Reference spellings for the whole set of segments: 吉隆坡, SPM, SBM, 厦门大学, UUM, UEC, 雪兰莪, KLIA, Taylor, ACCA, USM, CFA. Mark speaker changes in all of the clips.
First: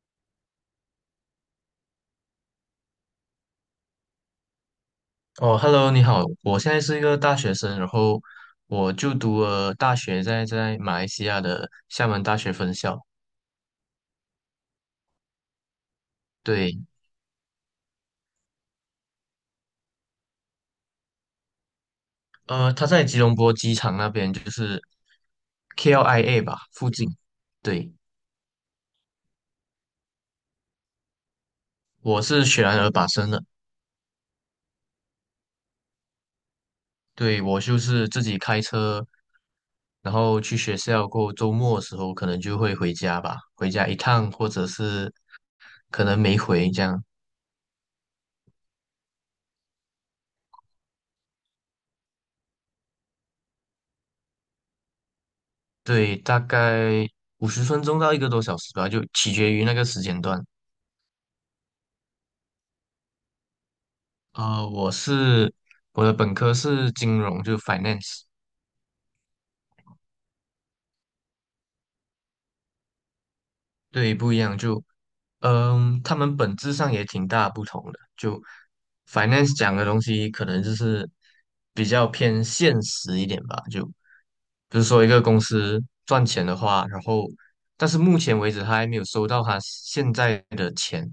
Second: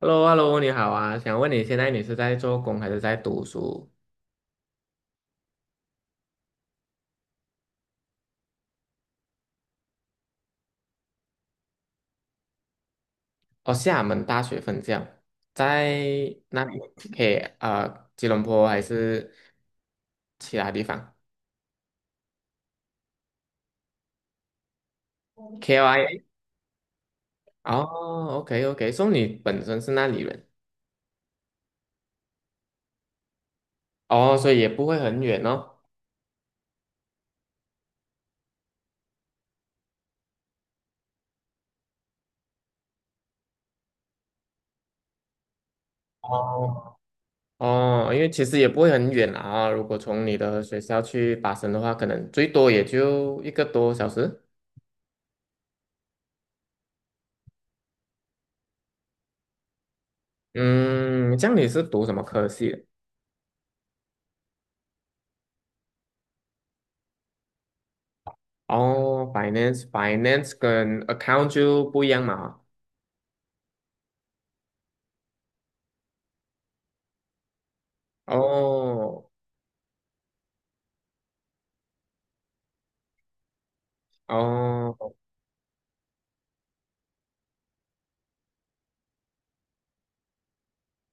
Speaker 1: h e l l o h e l l o 你好啊，想问你现在你是在做工还是在读书？
Speaker 2: 哦，Hello，你好，我现在是一个大学生，然后我就读了大学在马来西亚的厦门大学分校，
Speaker 1: 哦，厦门大学分校在那里
Speaker 2: 对。
Speaker 1: ？K 啊、吉隆坡还是其他地方。
Speaker 2: 他在吉隆坡机场那边，就是
Speaker 1: k l i A。
Speaker 2: KLIA 吧附近，对，
Speaker 1: 哦，OK OK，所以你本身是那里人？
Speaker 2: 我是雪兰莪巴生的。
Speaker 1: 哦，所以也不会很远哦。
Speaker 2: 对，我就是自己开车，然后去学校，过后周末的时候可能就会回家吧，回家一趟或者是可能没回这
Speaker 1: 哦
Speaker 2: 样。
Speaker 1: 哦，因为其实也不会很远啦啊，如果从你的学校去巴生的话，可能最多也就一个多小时。
Speaker 2: 对，大概50分钟到一个多小时吧，就取决于那个时间段。
Speaker 1: 嗯，这样你是读什么科系的？
Speaker 2: 呃，我是我的本科是金融，就 finance。
Speaker 1: 哦，finance 跟 account 就不一样嘛。
Speaker 2: 对，不一样，就他们本质上也挺大不同的。就
Speaker 1: 哦
Speaker 2: finance 讲的东西，可能就是比较偏现实一点吧。就比如说一
Speaker 1: 哦，
Speaker 2: 个公司赚钱的话，然后但是目前为止他还没有收到他现在的钱，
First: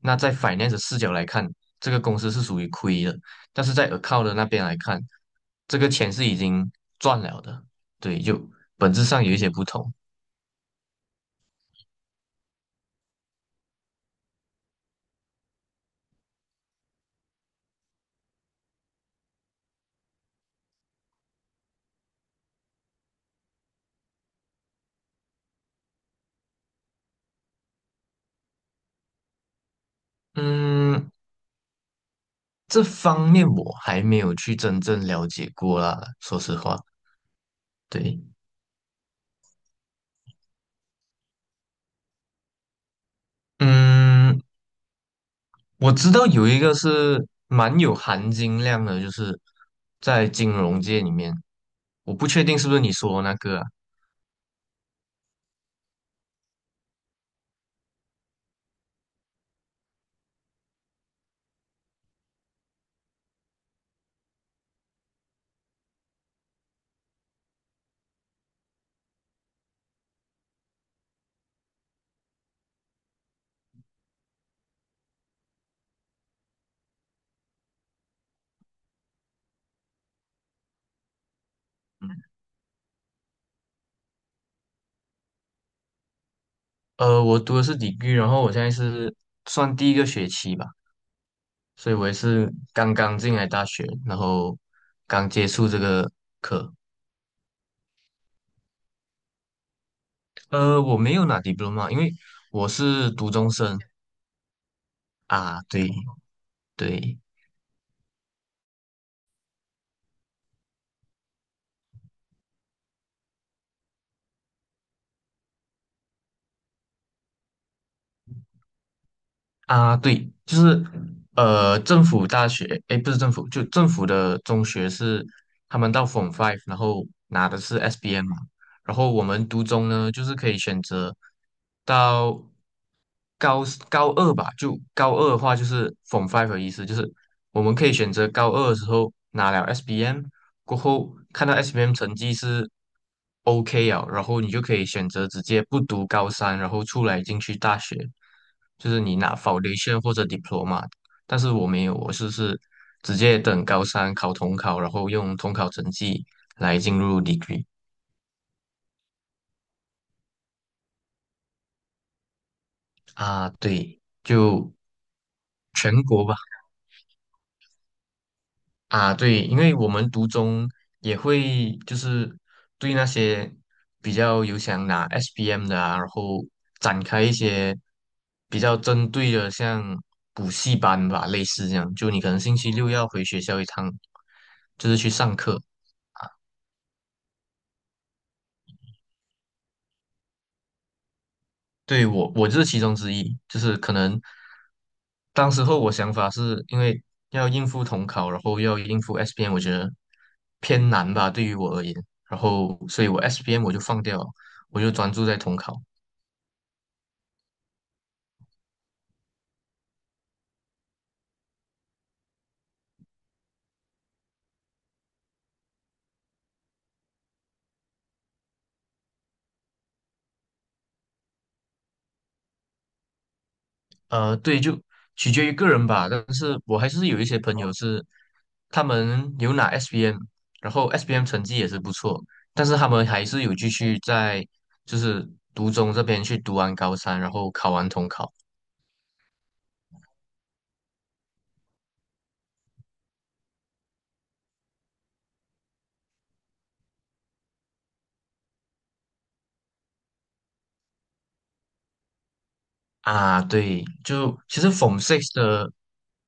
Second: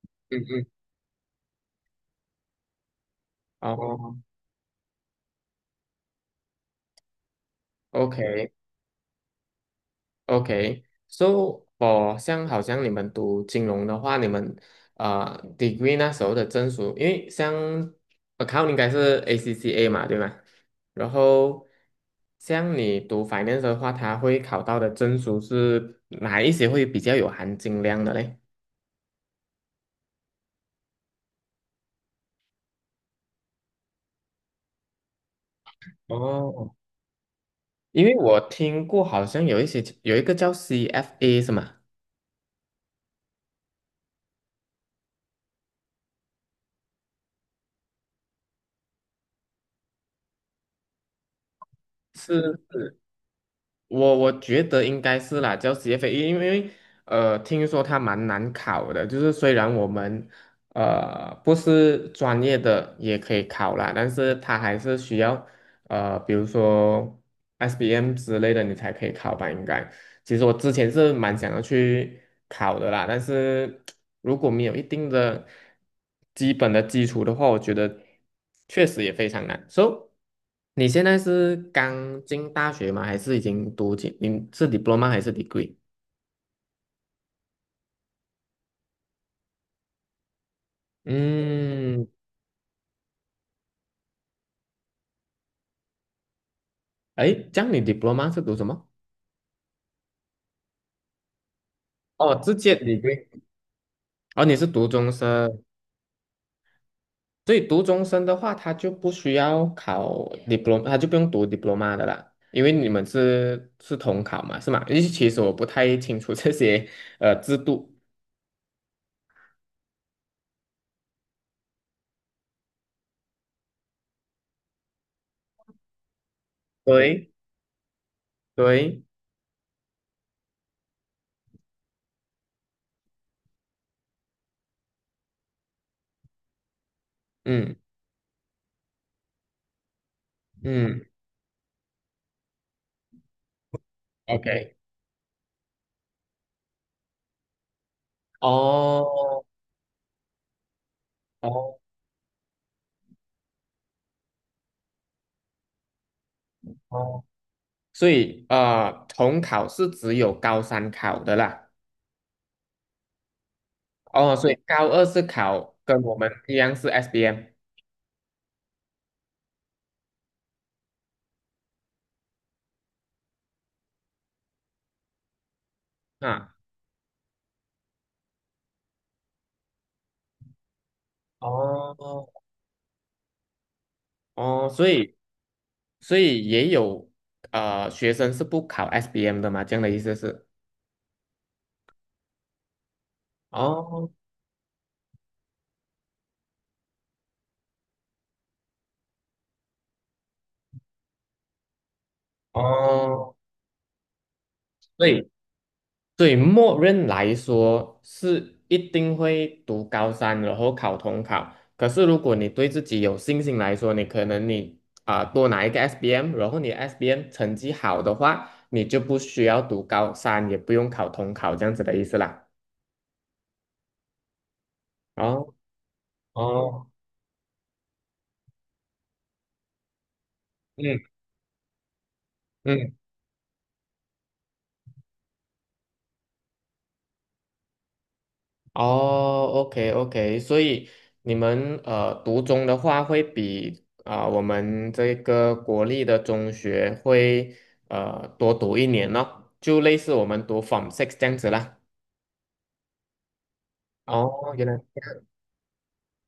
Speaker 2: 那在
Speaker 1: 嗯嗯，
Speaker 2: finance 的视角来看，这个公司是属于亏的。但是在
Speaker 1: 哦
Speaker 2: account 的那边来看，这个钱是已经赚了的。
Speaker 1: ，OK
Speaker 2: 对，就本质上有一些不同。
Speaker 1: OK。So f 像好像你们读金融的话，你们degree 那时候的证书，因为像 account 应该是 ACCA 嘛，对吗？然后像你读 finance 的话，它会考到的证书是哪一些会比较有含金量的嘞？
Speaker 2: 嗯，这方面我还没有去真正了解过啦，说实
Speaker 1: 哦，
Speaker 2: 话，
Speaker 1: 因为
Speaker 2: 对。
Speaker 1: 我听过，好像有一些有一个叫 CFA 是吗？
Speaker 2: 嗯，我知道有一个是蛮有含金量的，就是在金融界里面，我不确定是不
Speaker 1: 是，
Speaker 2: 是你说的那个啊。
Speaker 1: 我觉得应该是啦，叫 CFA，因为听说它蛮难考的，就是虽然我们不是专业的也可以考啦，但是它还是需要比如说 SBM 之类的你才可以考吧，应该。其实我之前是蛮想要去考的啦，但是 如果没有一定的基本的基础的话，我觉得确实也非常难。So，你现在是刚进大学吗？还是已经读进？你是 diploma 还是 degree？
Speaker 2: 我读的是 degree,然后我现在是算第一个学期吧，所以
Speaker 1: 嗯，
Speaker 2: 我也是刚刚进来大学，然后刚接触这个课。
Speaker 1: 哎，这样你 diploma 是读什么？
Speaker 2: 我没有拿 diploma,因为
Speaker 1: 哦，直
Speaker 2: 我
Speaker 1: 接
Speaker 2: 是
Speaker 1: degree。
Speaker 2: 读中生
Speaker 1: 哦，你是读中
Speaker 2: 啊，
Speaker 1: 生。
Speaker 2: 对对。
Speaker 1: 所以读中生的话，他就不需要考 diploma，他就不用读 diploma 的啦，因为你们是统考嘛，是吗？因为其实我不太清楚这些制度。
Speaker 2: 啊，对，就是政府大学，诶，不是政府，就政府的中学是他们到 Form Five,然后
Speaker 1: 对
Speaker 2: 拿的是 SBM 嘛。然
Speaker 1: 对，
Speaker 2: 后我们读中呢，就是可以选择到高二吧，就高二的话就是 Form Five 的意思，就是我们
Speaker 1: 嗯
Speaker 2: 可以选择高二的时候拿了 SBM,过
Speaker 1: 嗯
Speaker 2: 后看到 SBM 成绩是 OK 啊，然后你就
Speaker 1: ，OK，
Speaker 2: 可以选择直接不读高三，然后出来进去大学，就是你拿
Speaker 1: 哦
Speaker 2: Foundation 或者 Diploma。但是我
Speaker 1: 哦
Speaker 2: 没有，我是直接等高三考统考，然后用统考成绩来进入
Speaker 1: 哦，
Speaker 2: degree。
Speaker 1: 所以统考是只有高三考的啦。
Speaker 2: 啊，对，
Speaker 1: 哦，所以
Speaker 2: 就
Speaker 1: 高二是考跟
Speaker 2: 全
Speaker 1: 我
Speaker 2: 国
Speaker 1: 们
Speaker 2: 吧。
Speaker 1: 一样是 SBM
Speaker 2: 啊，对，因为我们读中也会就是对那些比较有想拿 SPM 的啊，然后
Speaker 1: 啊。
Speaker 2: 展开一些比较针对的，像补习班吧，类似这样。就你
Speaker 1: 哦
Speaker 2: 可能星期六要回学校一趟，
Speaker 1: 哦，所
Speaker 2: 就是去
Speaker 1: 以。
Speaker 2: 上课。
Speaker 1: 所以也有学生是不考 SBM 的嘛？这样的意思是？
Speaker 2: 对，我就是其中之一，就是可
Speaker 1: 哦
Speaker 2: 能当时候我想法是因为要应付统考，然后要应付 SPM,我觉得偏难吧，对于我而言，然后所以我
Speaker 1: 哦，
Speaker 2: SPM 我就放掉了，我就专注
Speaker 1: 对，
Speaker 2: 在统考。
Speaker 1: 对，默认来说是一定会读高三，然后考统考。可是如果你对自己有信心来说，你可能你啊、多拿一个 SBM，然后你 SBM 成绩好的话，你就不需要读高三，也不用考统考这样子的意思啦。
Speaker 2: 对，就取决于
Speaker 1: 哦
Speaker 2: 个人吧，但是我还
Speaker 1: 哦，
Speaker 2: 是有一些朋友是他们有拿 SPM,然后
Speaker 1: 嗯
Speaker 2: SPM 成绩也是不错，但是他
Speaker 1: 嗯。
Speaker 2: 们还是有继续在就是读中这边去读完高三，然后考完统考。
Speaker 1: 哦，OK OK，所以你们读中的话，会比啊、我们这个国立的中学会多读一年咯，就类似我们读 Form Six 这样子啦。
Speaker 2: 啊，对，就
Speaker 1: 哦，
Speaker 2: 其
Speaker 1: 原
Speaker 2: 实
Speaker 1: 来，
Speaker 2: Form Six 的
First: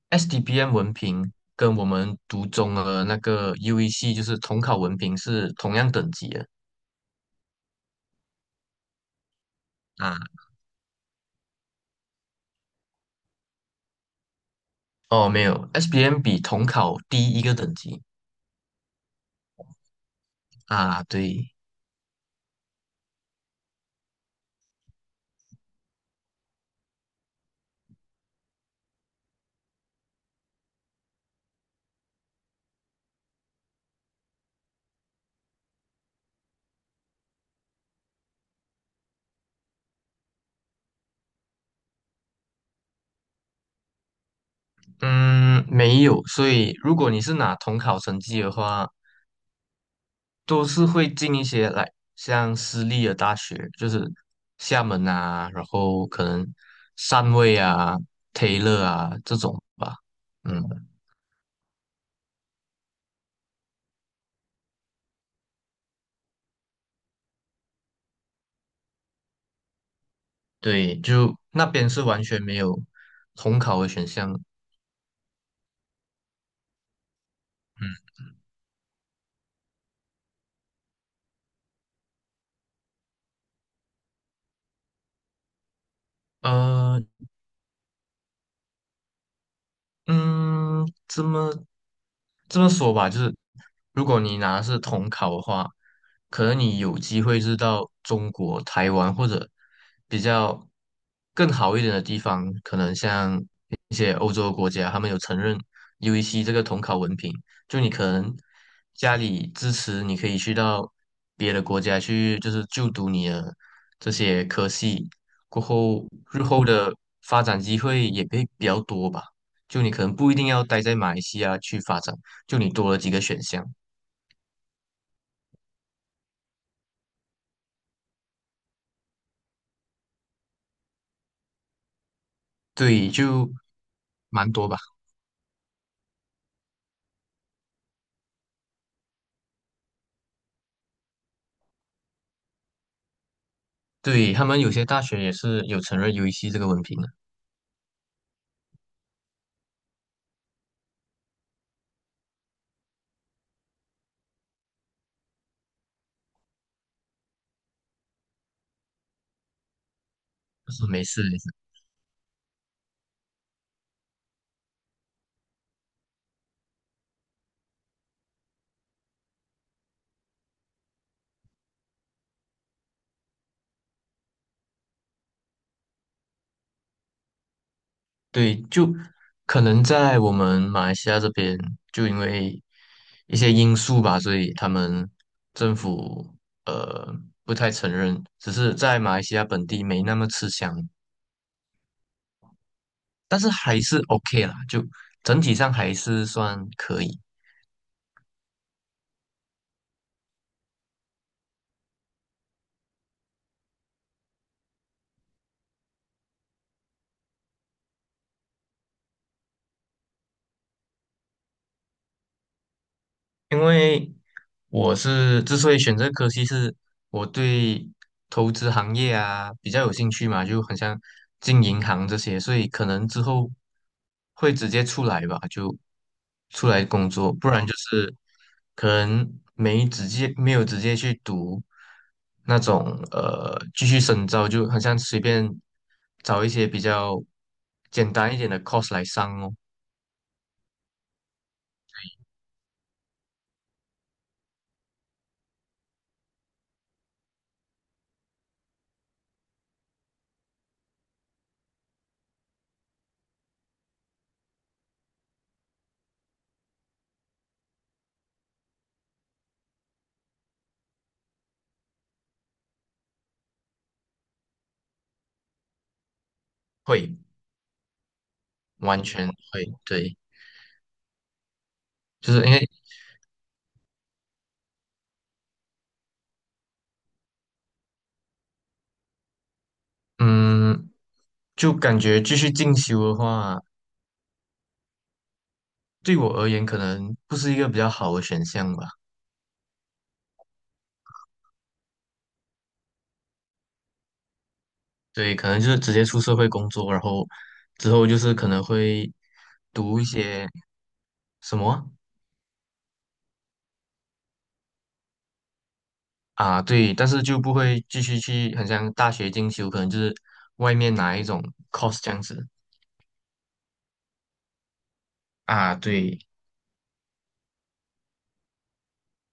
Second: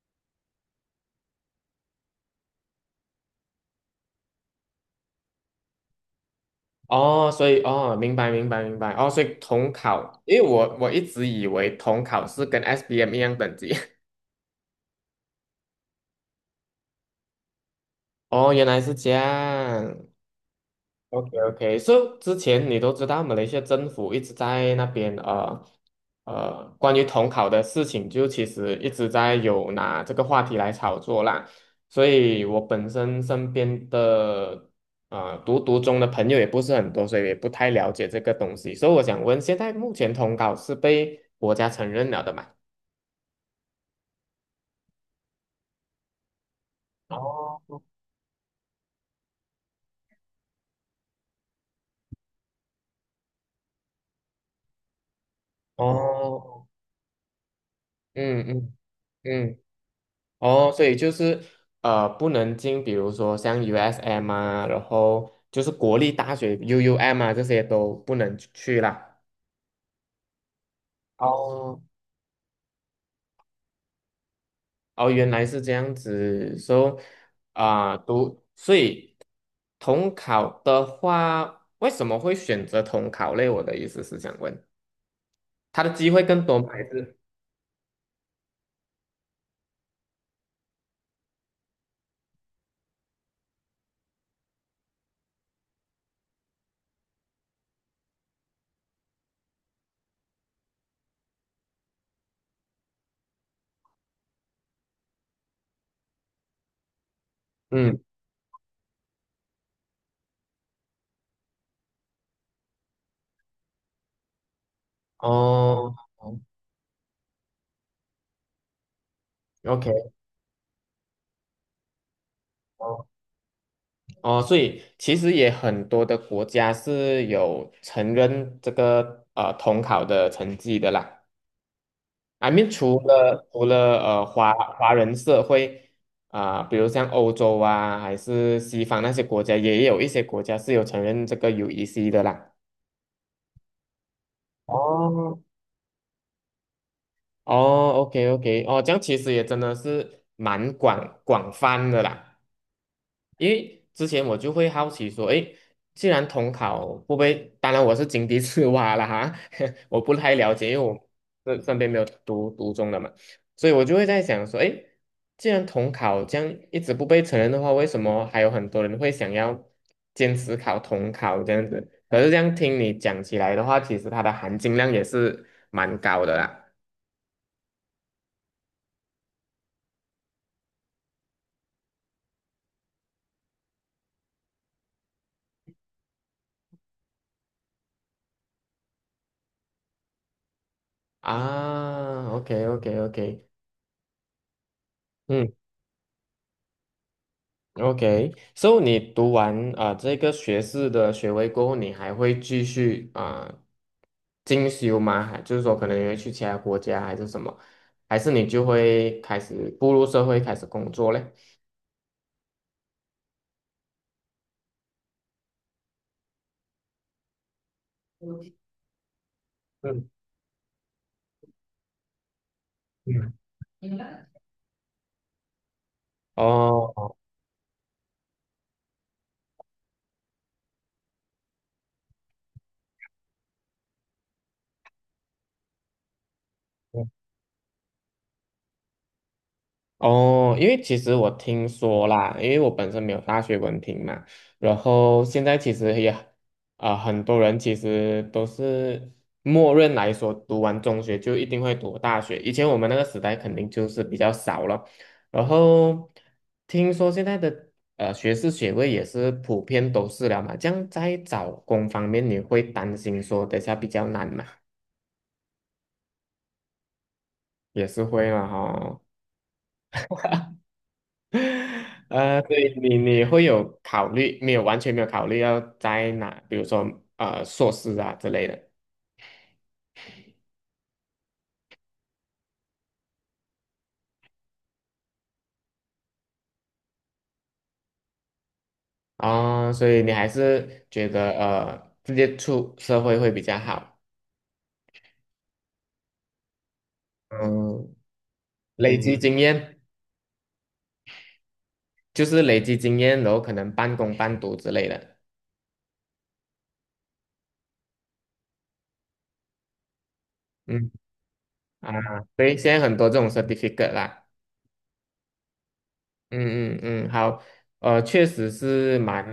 Speaker 2: SDBM 文凭跟我们读中的那个 UEC 就是统考文凭是同样等级的
Speaker 1: 哦，所以哦，明白明白明白。哦，所以统考，因
Speaker 2: 啊。
Speaker 1: 为我一直以为统考是跟 s B m 一样等级，
Speaker 2: 哦，没有 SBM 比统考低一个等级
Speaker 1: 哦，原来是这样。
Speaker 2: 啊。
Speaker 1: OK
Speaker 2: 对。
Speaker 1: OK，so， 之前你都知道，马来西亚政府一直在那边关于统考的事情，就其实一直在有拿这个话题来炒作啦。所以我本身身边的读读中的朋友也不是很多，所以也不太了解这个东西。所以我想问，现在目前统考是被国家承认了的嘛？
Speaker 2: 嗯，没有。所以如果你是拿
Speaker 1: 哦
Speaker 2: 统考成绩的话，都是会进一些来像私立的大学，就是厦门啊，然后可能
Speaker 1: 哦，
Speaker 2: 汕尾啊、
Speaker 1: 嗯嗯
Speaker 2: Taylor 啊这
Speaker 1: 嗯，
Speaker 2: 种吧。
Speaker 1: 哦，所
Speaker 2: 嗯。
Speaker 1: 以就是不能进，比如说像 USM 啊，然后就是国立大学 UUM 啊，这些都不能去啦。
Speaker 2: 对，就那
Speaker 1: 哦，
Speaker 2: 边是完全没有统考的选项。
Speaker 1: 哦，原来是这样子，所以啊，
Speaker 2: 嗯，
Speaker 1: 读，所以统考的话，为什么会选择统考类？我的意思是想问，他的机会更多吗？还
Speaker 2: 呃，
Speaker 1: 是
Speaker 2: 嗯，这么这么说吧，就是如果你拿的是统考的话，可能你有机会是到中国、台湾或者比较更好一点的地方，可能像一些欧洲国家，他们有承认 UEC 这个统考文凭，就你
Speaker 1: 嗯，
Speaker 2: 可能家里支持，你可以去到别的国家去，就是就读你的这些科系，过
Speaker 1: 哦
Speaker 2: 后日后的发展机会也会比较多吧。就你可
Speaker 1: ，OK。
Speaker 2: 能不一定要待在马来西亚去发展，就你多了几个选项。
Speaker 1: 哦，所以其实也很多的国家是有承认这个统考的成绩的啦。I mean，除
Speaker 2: 对，
Speaker 1: 了
Speaker 2: 就
Speaker 1: 除了
Speaker 2: 蛮
Speaker 1: 华
Speaker 2: 多吧。
Speaker 1: 华人社会啊、比如像欧洲啊，还是西方那些国家，也有一些国家是有承认这个 UEC 的啦。
Speaker 2: 对，他们有些大学也
Speaker 1: 哦
Speaker 2: 是有承认 UEC 这个文凭的，
Speaker 1: 哦，OK OK，哦，这样其实也真的是蛮广泛的啦。因为之前我就会好奇说，诶，既然统考会不被，当然我是井底之蛙了哈，我不太了解，
Speaker 2: 就
Speaker 1: 因为
Speaker 2: 是
Speaker 1: 我
Speaker 2: 没事没事。
Speaker 1: 身边没有读读中的嘛，所以我就会在想说，诶，既然统考这样一直不被承认的话，为什么还有很多人会想要坚持考统考这样子？可是这样听你讲起来的话，其实它的含金量也是蛮高的啦。
Speaker 2: 对，就可能在我们马来西亚这边，就因为一些因素吧，所以他们政府呃不太承认，只是在马来西亚本地没那么吃香，
Speaker 1: 啊，OK OK
Speaker 2: 但
Speaker 1: OK，
Speaker 2: 是还是 OK 啦，就整体
Speaker 1: 嗯。
Speaker 2: 上还是算可以。
Speaker 1: OK，so 你读完啊、这个学士的学位过后，你还会继续啊、进修吗？还就是说，可能你会去其他国家还是什么？还是你就会开始步入社会开始工作嘞？
Speaker 2: 因为我是之所以选择科系，是我对投资行业啊比较有
Speaker 1: 嗯
Speaker 2: 兴趣嘛，就很像进银行这些，所以可能之
Speaker 1: 嗯，
Speaker 2: 后会直接出来吧，就出来工
Speaker 1: 哦
Speaker 2: 作。不然就是可能没直接没有直接去读那种继续深造，就很像随便找一些比较简单一点的 course 来上哦。
Speaker 1: 哦，因为其实我听说啦，因为我本身没有大学文凭嘛，然后现在其实也，啊、很多人其实都是默认来说，读完中学就一定会读大学。以前我们那个时代肯定就是比较少了，然后听说现在的学士学位也是普遍都是了嘛，这样在找工方面你会担心说等下比较难嘛？
Speaker 2: 会
Speaker 1: 也是会嘛哈、
Speaker 2: 完全会对。就是因为
Speaker 1: 对你会有考虑没有？完全没有考虑要在哪，比如说硕士啊之类的。
Speaker 2: 嗯，就感觉继续进修的话，对我而言可能不是一个比较好的选项吧。
Speaker 1: 啊、所以你还是觉得直接出社会会比较好。
Speaker 2: 对，可能就是直接出社会工作，然后
Speaker 1: 嗯，
Speaker 2: 之后就是可能
Speaker 1: 累
Speaker 2: 会
Speaker 1: 积经验，
Speaker 2: 读一些什么
Speaker 1: 就是累积经验，然后可能半工半读之类的。
Speaker 2: 啊。对，但是就不会继续去，很像大学进修，可能就是外
Speaker 1: 嗯
Speaker 2: 面拿一种
Speaker 1: 啊，
Speaker 2: course 这样
Speaker 1: 所
Speaker 2: 子
Speaker 1: 以现在很多这种 certificate 啦。
Speaker 2: 啊。对，
Speaker 1: 嗯嗯嗯，好，确实是蛮，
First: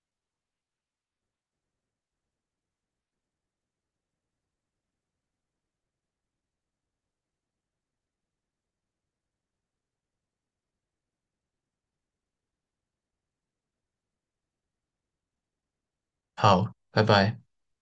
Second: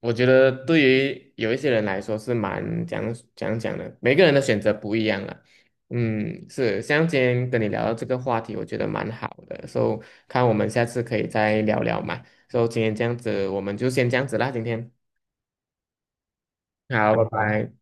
Speaker 1: 我觉得对于有一些人来说是蛮讲的，每个人的选择不一样了。嗯，是，像今天跟你聊到这个话题，我觉得蛮好的，所以看我们下次可以再聊聊嘛。所以今天这样子，我们就先这样子啦，今天。
Speaker 2: 好，拜
Speaker 1: 好，拜
Speaker 2: 拜。
Speaker 1: 拜。